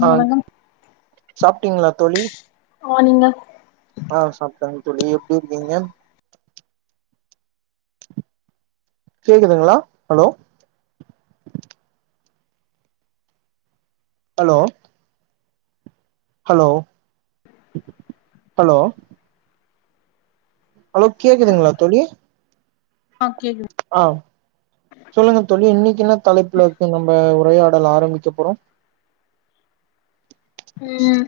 ம் ஆஹ் வணக்கம் சாப்பிட்டீங்களா தோழி ஆ நீங்க ஆஹ் சாப்பன் தளி எப்படி இருக்கீங்க கேக்குதுங்களா hello hello hello hello hello கேக்குதுங்களா தோலி ஆ கேக்குது. ஆஹ் சொல்லுங்க தழி இன்னைக்கு என்ன தலைப்புல இருக்கு நம்ம ஒரையாட உடல் ஆரம்பிக்க போறோம் உம்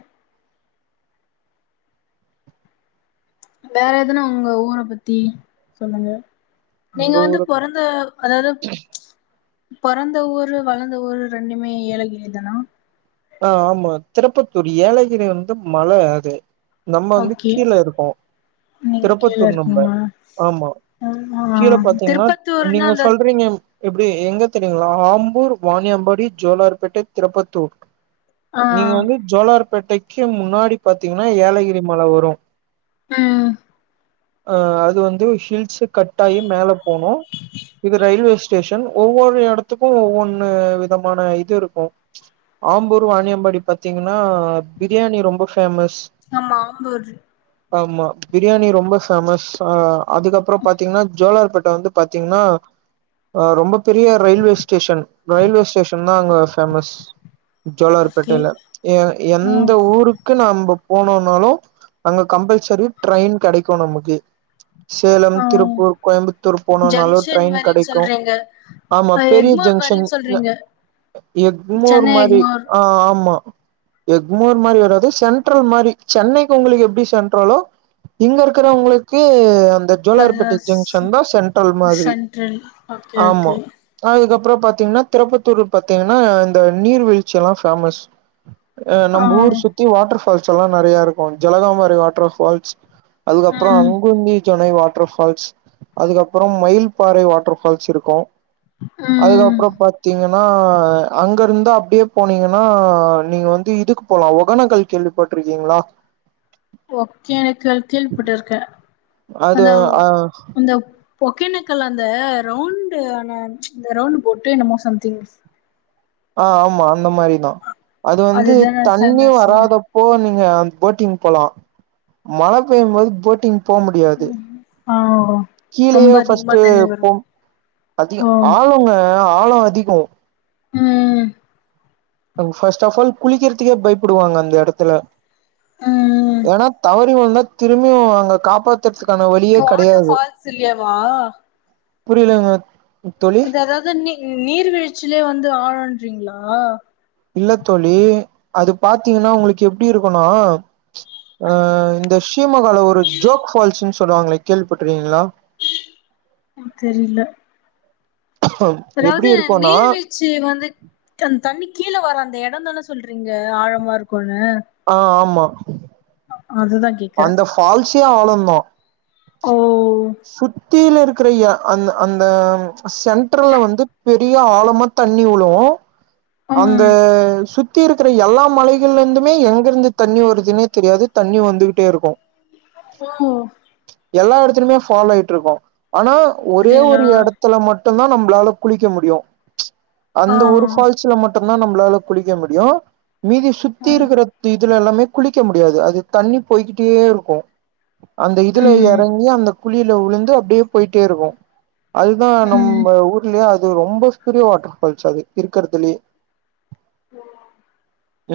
வேற எதுனா உங்க ஊரை பத்தி சொல்லுங்க நீங்க எங்க வந்து ஊரு பிறந்த அதாவது பிறந்த ஊரு வளர்ந்த ஊரு ரெண்டுமே ஏலக தனா ஆஹ் ஆமா திருப்பத்தூர் ஏலகிரி வந்து மழை அது நம்ம வந்து ஓகே கீழே இருக்கோம் நீங்க கீழ திருப்பத்தூர் நம்ம இருக்கீங்களா ஆமா ஆ கீழே பாாரத்தீங்கன்னா திருப்பத்தூர்னா நீங்க அந்த சொல்றீங்க எப்படி எங்க தெரியுங்களா ஆம்பூர் வாணியாம்பாடி ஜோலார்பேட்டை திருப்பத்தூர் ஆ நீங்க வந்து ஜலர் ப்பேட்டைக்கு முன்னாடி பாாரத்தீங்கன்னா ஏலகிரி மலை வரும் உஹம் அஹ் அது வந்து ஹில்ஸ் கட் ஆகி மேல போனும் இது ரயில்வே ஸ்டேஷன் ஒவ்வொரு இடத்துக்கும் ஒவ்வொன்னு விதமான இது இருக்கும் ஆம்பூர் வாணியம்பாடி பாார்த்தீங்கன்னா பிரியாணி ரொம்ப பேஃபேமஸ் ஆமாம்பூர் ஆமா பிரியாணி ரொம்ப ஃபேமஸ் அதுக்கப்புறம் பாத்தீங்கன்னா ஜோாளார்பட்டி வந்து பாத்தீங்கன்னா ரொம்ப பெரிய ரயில்வே ஸ்டேஷன் ரயில்வே ஸ்டேஷன் தான் அங்க ேமஸ் ஓகே ஜோலார்பேட்டையில ஏ ஆ எந்த ஊருக்கு நம போனோனாலும் அங்க கம்பல்சரி ட்ரெயின் கிடைக்கும் நமக்கு சேலம் ஆ திருப்பூர் கோயம்புத்தூர் போனோம்னாலும் ஜங்ஷன் ட்ரெயின் மாரின்னு கிடைக்கும் சொல்றீங்க ஆமா அ பெரிய எக்மோர் ஜங்ஷன் மாரின்னு சொல்றீங்க எக்மோர் சென்னை மாதிரி எக்மோர் ஆஹ் ஆமா எக்மோர் மாரி வராது சென்ட்ரல் மாரி சென்னைக்கு உங்களுக்கு எப்படி சென்ட்ரலோ இங்க இருக்கிறவங்களுக்கு அந்த அந்த அது ஜோலார்பட்டி ஜங்ஷன் தான் சென்ட்ரல் மாதிரி சென்ட்ரல் ஓகே ஆமா ஓகே அதுக்கப்புற அப்புறோ பாத்தீங்கன்னா திருப்பத்தூர் பாத்தீங்கன்னா இந்த நீர்வீழ் ச்சில்லா ஃபேமஸ் அஹ் ஆ நம்ம ஊர் சுத்தி வாட்டர் ஃபால்ஸ் ல்லா நெறைய இருக்கும் ஜலகாமாரி வாட்டர் ஃபால்ஸ் அதுக்கப்புறோ ம் அங்குந்தி ஜோனை வாட் வாட்டர் ஃபால்ஸ் அதுக்கப்புறோ மயில்பாறை வாட்டர் ஃபால்ஸ் இருக்கும் ம் அதுக்கப்புறோ பாத்தீங்க ஆ அங்க இருந்த அப்படியே போனீங்கன்னா நீங்க வந்து இதுக்கு போலா ஒகனக்கல் கேள்விப்பட்டிருக்கீங்களா ஒகனக்கல் கேள்விப்பட்டு இருக்கேன் அது அஹ் ஓக்கேனக்கல்ல அந்த ரவுண்டு ஆன ச்சு இந்த ரவுண்ட் போட்டு என்னமோ சம்திங் ஆஹ் ஆமா இந்தந்த மாரி தான் அது வந்து அதுதான தண்ணி ஃபேமஸ் வராதப்போ நீ ஆ போட்டிங் போலா மழ பெய்யும் போது போட்டிங் போ முடியாது ஆ ரொம்ப கீழேயே அதிகமா ஃபர்ஸ்ட்டு தண்ணி வரு போம் அதியம் ஓ ஆழங்க ஆ ஆழம் அதிகம் உம் ஃபர்ஸ்ட் ஆஃப் ஆல் குளிக்கிறதுக்கே பயப்படுவாங்க அந்த இடத்துல ம் ஏனா தவ தவறி விழுந்த திரும்பியும் அங்க காப் வாட்டர் ஃபால்ஸ் இல்லைய வா புரியலங்க தோழி அது அதாவது நீ நீர் வீழ்ச்சிலே வந்து ஆழம் கிறிங்களா இல்லத்தோழி அது பாத்தீங்கன்னா உங்களுக்கு எப்படி இருக்கும் னா ச்சு அஹ் இந்த [unintelligible] ஒரு ஜோக் ஃபால்ஸ்னு சொல்லுவாங்களே கேள்வி பட்டுறீங்களா தெரியல எப்டி அதாவது இருக்குன்னா நீர் வீழ்ச்சி வந்து அ தண்ணி கீழ வரா அந்த இடம்தான சொல்றீங்க ஆழமா இருக்கும் ஆ ஆமா அதுதா கேக்குறே அந்த ஃபால்ஸ்சே ஆனோந்தோ ஓ கீழ இருக்கறயா அந்த அந்த சென்டர்ல வந்து பெரிய ஆழமா தண்ணி உழுவோ அந்த ம் சு சுத்தி இருக்கற எல்லா மலைகள்ல இந்துமே எங்க இருந்து தண்ணி வருதுனே தெரியாது தண்ணி வந்துகிட்டே இருக்கோ ஓ எல்லா எடத்துலுமே ஃபால் ஆயிட் இருக்கோ ஆனா ஒரே அப்டிங்களா ஒரு எடத்துல மட் டந்தா நம்ளால குளிக்க முடியோ ச்ச ஆ அந்த ஒரு ஃபால் ல மட்டுந்தா நம்ளால குளிக்க முடியு மீதி சுத்தி ம் இருக்கற தி இதுல எல்லாமே குளிக்க முடியாது அது தண்ணி போய்கிட்டே இருக்கோ அந்த இதுல ம் இறங்கி அந்த குழியல உளுந்து அப்டே போயிட்டே இருக்கோ அதுதா ம் நம்ம ஊர்லேயே அ இது ரொம்ப பெரிய வாட்டர் ஃபால்ஸ் அது கற்துலே ஆ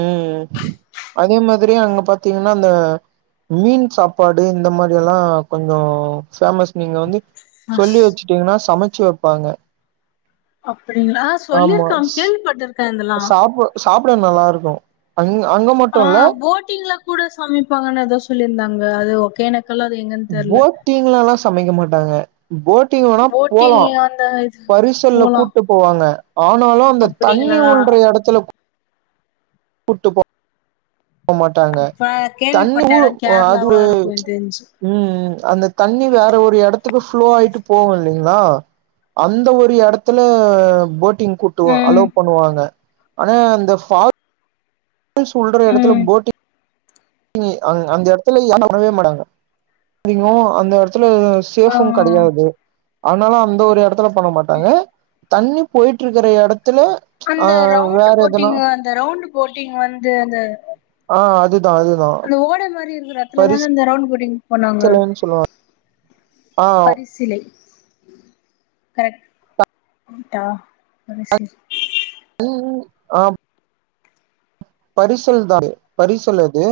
உம் அதே மாதிரி அங்க பாத்தீங்கன்னா அந்த மீன் சாப்பாடு இந்த மாரி எல்லா கொஞ்சோ ஃபேமஸ் நீங்க வந்து அஸ் சொல்லி வச்சுடீங்னா சமை ச்சு வெப்பாங்க அப்டிங்ளா சொல்லி இருக்கா கேள்விப்பட்டு சாப்பு சாப் கூட நல்லா இருக்கோ அங் அங்க மட்டு ஆ இல்ல போட்டில கூட சமைப்பாங்கனு ஏதோ சொல்லிருந்தாங்க அதுவோ கேனக் போட்டிங்லலா ச சமைக்க மாட்டாங்க போட்டிங் வேணா போட்டிங் போலா அந்த இது பரிசல்ல போலா கூட்டு போவாங்க ஆனாலோ அந்த அப்டிங்களா தண்ணி உல்ற எடத்துல புட்டு போ போமாட்டாங்க அப்ப தண்ணி கேள்விப்பட்ட உ எடம் அது கேரளாவா உல் இருக்கு எனக்கு தெரிஞ்சு ம் ம் அந்த தண்ணி வேற ஒரு இடத் [unintelligible] ஃபுளோ ஆயிட்டு போகு இல்லைங்களா அந்த ஒரு இடத்துல போட் [unintelligible] கூட்டுவோ ம் அலோ பண்ணுவாங்க ஆனா இந்த ஃபாம் முனு சொல்ற எடத்துல ம் போட்டிங் நீங்க அந்த எடத்துல [unintelligible] மாட்டாங்க அதிகோ அந்த எடத்துல த்துல ஆ சேஃபும் கெடையாது அதனால அந்த ஒரு எடத்துல பண்ண மாட்டாங்க தண்ணி போயிட்டு இருக்குற எடத் அந்த ரவுண்டு போட்டிங்க அந்த ரவுண்டு போட்டிங் வந்து அந்த ஆஹ் அது அந்த ஓட மாரி இருக்ற இடதுலதா இந்த ரவுண்டு போட்டிங்க போனாங்க பரிசலன்னு சொல்லுவாங்க ஆ பரிசிலை கரக்டா சரி பரிசிலை உ உ ஆ பரிசல் தா பரிசல் அது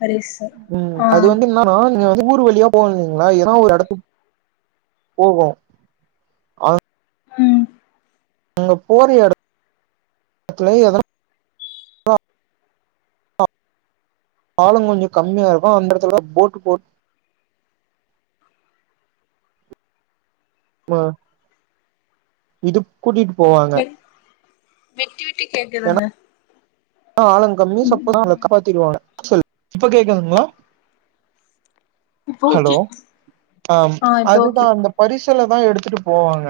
பரிசு உம் ஆ அது வந்து என்னன்னா நீங்க வந்து ஊர் வழியா போவோ இல்லீங்களா ஏதானா ஒரு எடத்துக்கு போகோ அங் உம் அங்க போர எடுத்தல எதனா [unintelligible] ஆழோ கொஞ்சோ கம்மியா இருக்கு அந்த எடத்துல போட்டு போட் அ இடுப் கூட்டிட்டு போவாங்க விட்டி விட்டு கேக்குதுங்க ஆழம் கம்மி சப்போஸ் [inaudible] ம் காப்பாத்திடுவாங்க சொல் இப்ப கேக்துங்களா இப்ப ஹலோ ஓகே அ ஆ இப்ப அதுதா ஓகே அந்த பரிச் தில்ல தான் எடுத்துட்டு போவாங்க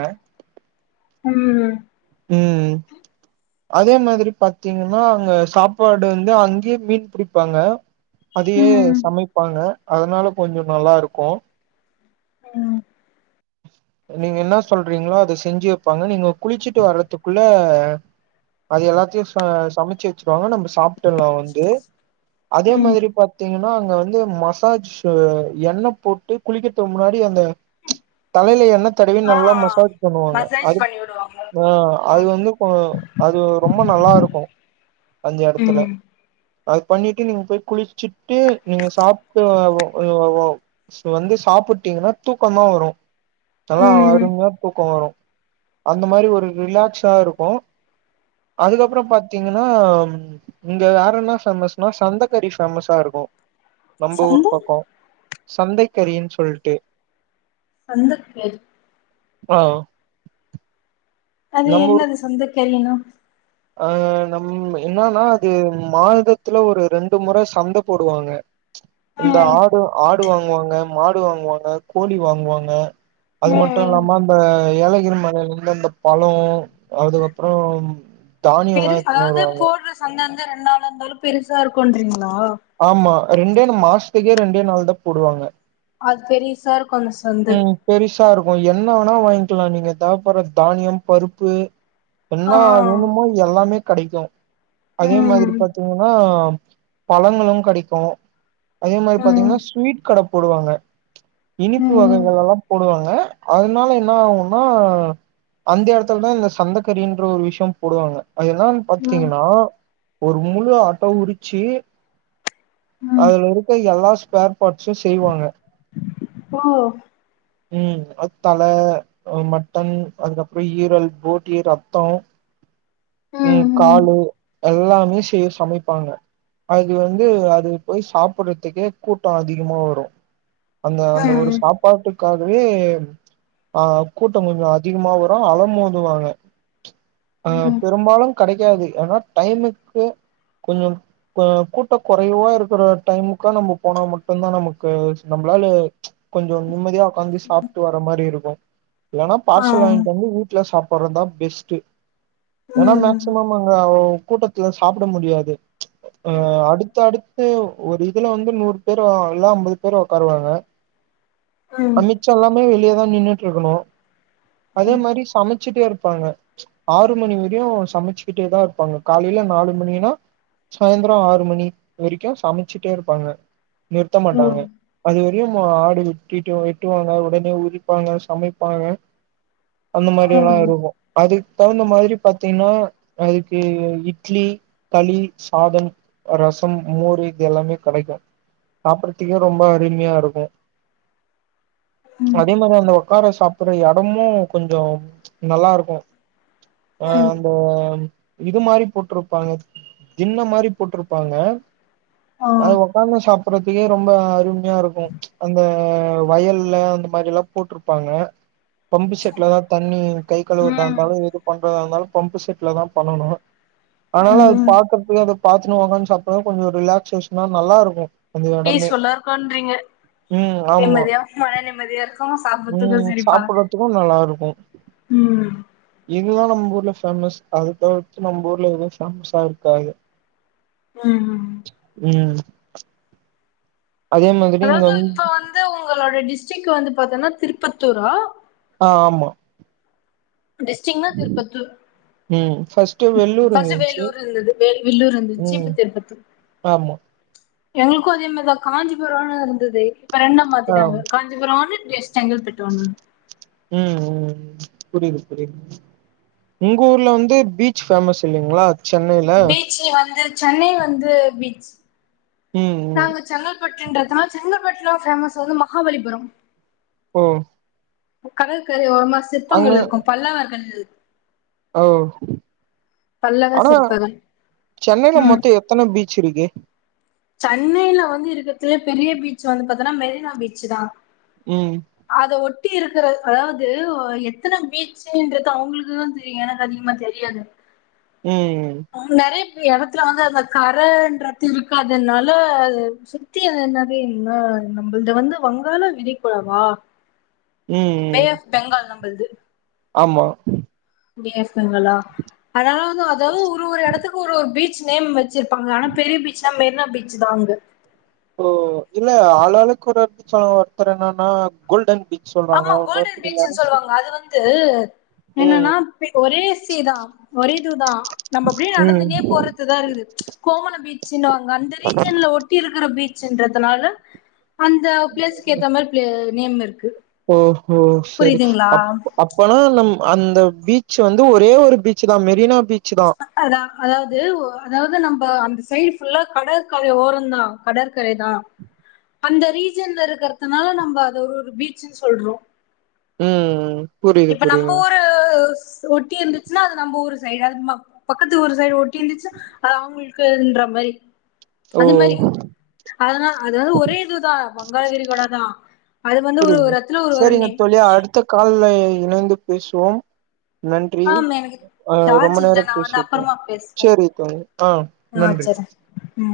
உம் உம் அதே மாதிரி பாத்தீங்கன்னா அங்க சாப்பாடு வந்து அங்கேயே மீன் பிடிப்பாங்க அதயே ம் சமைப்பாங்க அதனால கொஞ்சோ நல்லா இருக்கோ ம் நீங்க என்ன சொல்றீங்களோ அத செஞ்சு வெப்பாங்க நீங்க குளிச்சுட்டு வர்றதுக்குள்ள அது எல்லாத்தையும் ச சமைச்சு வச்சருவாங்க நம்ம சாப் டுலாம் வந்து அதே ம் மாதிரி பாத்தீங்கன்னா அ ங்க வந்து மசாஜ் சோ எண்ணெய் போட்டு குளிக்கதுக்கு முன்னாடி அந்த தலையில எண்ணெய் தடவி ஆ நல்லா மசாஜ் பண்ணுவாங்க மசாஜ் அது பண்ணி விடுவாங்க ஆ அது வந்து கொ அது ரொம்ப நல்லாருக்கு அந்த எடத்துல ம் அது பண்ணிட்டு நீங்க போய் குளிச்சிட்டு நீங்க சாப்ட்டு வ வ வ வந்து சாப்ட்டிங்கன்னா தூக்கந்தா வரு நல்லா ம் அருமையா தூக்க வரு அந்த மாரி ஒரு ரிலாக்ஸா இருக்கு அதுக்குப்பற பாத்திங்க ன இங்க வேற என்ன ஃபேமஸ்னா சந்தக்கறி ஃபேமஸா இருக்கு நம்ப ஊர் சந்த பக்கோ சந்தைக்கறின் சொல்ட்டு சந்தக்கறி ஆ அது என்னது சந்த கறினா அ நம் என்னன்னா அது மாதத்துல ஒரு ரெண்டு முற சந்த போடுவாங்க இந்த ம் ஆடு ஆ டு வாங்குவாங்க மாடு வாங்குவாங்க கோழி வாங்குவாங்க அது மட்டு ம் இல்லாம அந்த எலை நீர் மலைல இருந்து அந்த பழ அதுக்கப்றம் பெருசு அதாது போடுற சந்த ரெண்டு நாள் இருந்தாலு பெருசா இருக்குன்றிங்க ஆமா ரெண்டேன்னு மாச த்துக்கே ரெண்டே நாள்தா போடுவாங்க அது பெரிசாருக் அந்த சந்து சாருக்கு என்ன வேணா வாங்கிக்கலா நீங்க தேவப்பற தானியம் பருப்பு ஆ என்னா வோணுமோ எல்லாமே கெடைக்கு அதே மாரி ம் பாத்திங்கன்னா பழங்களு கெடைக்கு அதே மாரி ம் பாத்திங்னா ஸ்வீட் கட போடுவாங்க இனிப் ப்பு ம் வகைகளெலா போடுவாங்க அதனால என்ன ஆகுன்னா அந்த எடத்துலதா இந்த சந்தக்கறின்ற ஒரு விஷயம் போடுவாங்க அது என்னான் ம் பாத்துட்டிங்கனா ஒரு முழு ஆட்ட உறிச்சி ம் அதுல இருக்க எல்லா ஸ்பேர் பாட்ஸ் செய்வாங்க ஓ உஹம் தலை மட்டன் அதுக்கப்புறம் ஈரல் போட்டி ரத்தோம் ம் உம் ம் காலு எல்லாமே செய் சமைப்பாங்க அது வந்து அது போய் சாப்பிடுறதுக்கே கூட்டம் அதிகமா வரும் அந்த அந்த ம் ஒருஸ் ட்டுக்காகவே ஆஹ் கூட்டம் கொஞ்சம் அதிகமா வரும் அல மோதுவாங்க அஹ் ம் பெரும்பாலு கிடைக்காது ஏன்னா டைமுக்கு கொஞ்சம் கொஞ் கூட்டம் குறைவா இருக்கிற டைமுக்கா நம்ம போனா மட்டும்தான் நமக்கு நம்மளால கொஞ்ஜோம் நிம்மதியா உக்காந்து சாப்பிட்டு வர மாதிரி இரு ஆ இல்லன்னா ஆ பார்சல் வாங்கிட்டு வந்து ஊட்டுல சாப் ப்புறம் தான் பெஸ்ட் ஏனா ம் மேக்சிமம் அங்க‌ ஒ கூட்டத்துல சாப்பிட முடியாது அஹ் அடுத்த அடுத் ஒரு இதுல வந்து நூறு பேர் இல்ல அம்பது பேர் உடக்காருவாங்க ம் ம் அமித்ஷால்லமே வெளிய ஹா நின்னுட்டு இருக்கணும் அதே மாரி சமைச்சிட்டே இருப் இருப்பாங்க ஆறு மணி வரையும் சமைச்சுக்கிட்டே தான் இருப்பாங்க காலையில நாலு மணினா சாயந்திரம் ஆறு மணி வரைக்கும் சமைச்சிட்டே இருப்பாங்க நிறுத்த ஓ மாட்டாங்க அது ஒரு மா ஆடு கட்டிட்டு எட்டுவாங்க உடனே உதிப்பாங்க சமைப்பாங்க அந்த மாதிரி ஆ எல்லாம் இருக்கும் அது தகுந்த மாதிரி பாத்தீங்கன்னா அதுக்கு இட்லி தளி சாதம் ரசம் மோரு இது எல்லாமே கிடைக்கும் சாப்படுறதுக்க ரொம்ப அருமையா இருக்கும் ம் அதே மாதிரி அந்த உட்கார சாப்பிற இடமும் கொஞ்சம் நல்லா இருக்கும் ஆஹ் ம் அந்த இது மாரி போட்டிருப்பாங்க தின்ன மாரி போட்டிருப்பாங்க ஆ அ ஒக்கந்த சாப்ப றதுக்கே ரொம்ப அருமையா இருக்கும் அந்த ஆஹ் வயல்ல அந்த மாதிரி எல்லாம் போட்டிருப்பாங்க பம்பு செட்ல தான் தண்ணி கை கழுவுறதா ம் இருந்தாலும் எது பண்றதா இருந்தாலும் பம்ப செட்ல தான் பண்ணனும் ஆனால அது ம் பாக்குறதுக்கு அ பாத்துன்னனு ஒக்காந்து சாப்டோணா கொஞ்சம் ரிலாக்்சேஷனா நல்லா இருக்கோ ஏய் சொல்றா [unintelligible] நிம்மதியா மன நிம்மதியா இருக்கு சாப்புறதுக்கு உம் செரிப்பா சாப்படுறதுக்கும் நல்லா இருக்கோ ம் இதுதான் நம்ம ஊர்ல பேஃேமஸ் அது தவிர்த்து நம்ம ஊர்ல எதுவும் பேஃேமஸா இருக்காது ம் உம் இங்க அதாவது வந் இப்ப வந்து உங்களோட டிஸ்டரிக் வந்து பாத்தன்னா திருப்பத்தூரா ஆ ஆமா அப்ப டெஸ்டிங்க்னா திருப்பத்தூர் ம் ஃபர்ஸ்ட்டு வெள்ளூர் ஃபர்ஸ்ட் இருந்துச்சு வேலூர் இருந்தது வே வலூர் இருந்தது ம் இப்ப திருப்பத்தூர் ஆமா எங்களுக்கும் அதே மாரி தா காஞ்சிபுரம்னு இருந்துதே [unintelligible] ண்ண ஆ மாத்திட்டாங்க ம் காஞ்சிபுரம்னனு எஸ் செங்கல்பட்டு ஒன்னு ம் புரியுது புரியுது உங்க ஊர்ல வந்து பீச் பேமஸ் இல்லைங்களா சென்னையில பீச் வந்து சென்னை வந்து பீச் ம் ம் நாங்க செங்கல்பட்டுன்றத செங்கபட்டு [unintelligible] ஃபேமஸ் வந்து மகாபலிபுரம் ம் கடற்கரை ஓரமா சிற்பங்கள் இருக்கும் பல்லவர்கள் ஓ பல்லவ ஆனா சிற்பங்கள் சென்னைல ம் மொத்த எத்தன பீச் [unintelligible] சென்னையில வந்து இருக்கிறதுலயே பெரிய பீச் வந்து ப தீங்கனா மெரினா பீச் தான் ம் சுத்தி இருக்கற அதாவது எத்தன பீச்சுன்றது அவுங்களுக்குதான் தெரியும் எனக்கு அதிகமா தெரியாது உம் நெறைய எடத்துல வந்து அந்த கரன்ற திரு அதனால சுத்தி என்னது என்ன நம்மள்து வந்து வங்காள விரிக்குடாவா பே ம் ஆஃப் பெங்கால் நம் மள்து ஆமா பே ஆஃப் பெங்காலா அதாது அதா ஒரு ஒரு எடத்துக்கு ஒரு ஒரு பீச் நேம் வெச் சிருப்பாங்க ஆனா பெரிய பீச் மெரினா பீச்சுதா அங்கு ஓ இல்ல ஆளாளுக்கு ஒரு ஒரு [unintelligible] ஒருத்தர் என்னன்னா கோல்டன் பீச் சொல்றாங்க ஆமா கோல்டன் இன்னொருத்தர் பீச்சுன் எம்சி சொல்வாங்க அது வந்து ம் என்னன்னா ஒரே சீ தா ஒரே இதுதா நம்ம அப்டியே ம் நடந்துன்னே போறதுதா இருக்குது கோவள பீச்சின்னுவாங்க அந்த ரீஜியன்ல ஒட்டி இருக்குற பீச் சின்றதுனால அந்த பிளேஸுக்கு ஏத்த மாரி பிளே நேம் இருக்கு ஓ ஹோ செரி புரியுதுங்களா அ அப்பனா நம் அந்த பீச் வந்து ஒரே ஒரு பீச்தா மெரினா பீச் தான் அதா அதாவுது அதாவுது நம்ப அந்த சைடு ஃபுல்லா கடற்கரை ஓரந்தா கடற்கரைதா அந்த ரீஜியன்ல இருக்கிறதுனால நம்ப அத ஒரொரு பீச்சுன்னு சொல்றோ ம் ம் இப்ப நம்ப ஊரு ஒட்டி இருந்துச்சுன்னா அது நம்ப ஊரு சைடு அது ம பக்கத்து ஊரு சைடு ஒட்டி இருந்துச்சு அது அவங்களுக்குன்ற மாரி அது மாரி ஓ அதனா அது வந்து ஒரே இதுதா வங்காளவிரிகுடாதா புரியுது செரிங்க தோழி அடுத்த கால்லே இணைந்து பேசுவோம் நன்றி ஆமா எனக்கு ஆ ரொம்ப சார்ஜ் இல்ல நேர நா வந்து பேசிட்டோ அப்பறமா பேசுறே செரி தோழி ஆ ஆ நன்றி வச்சறே ம்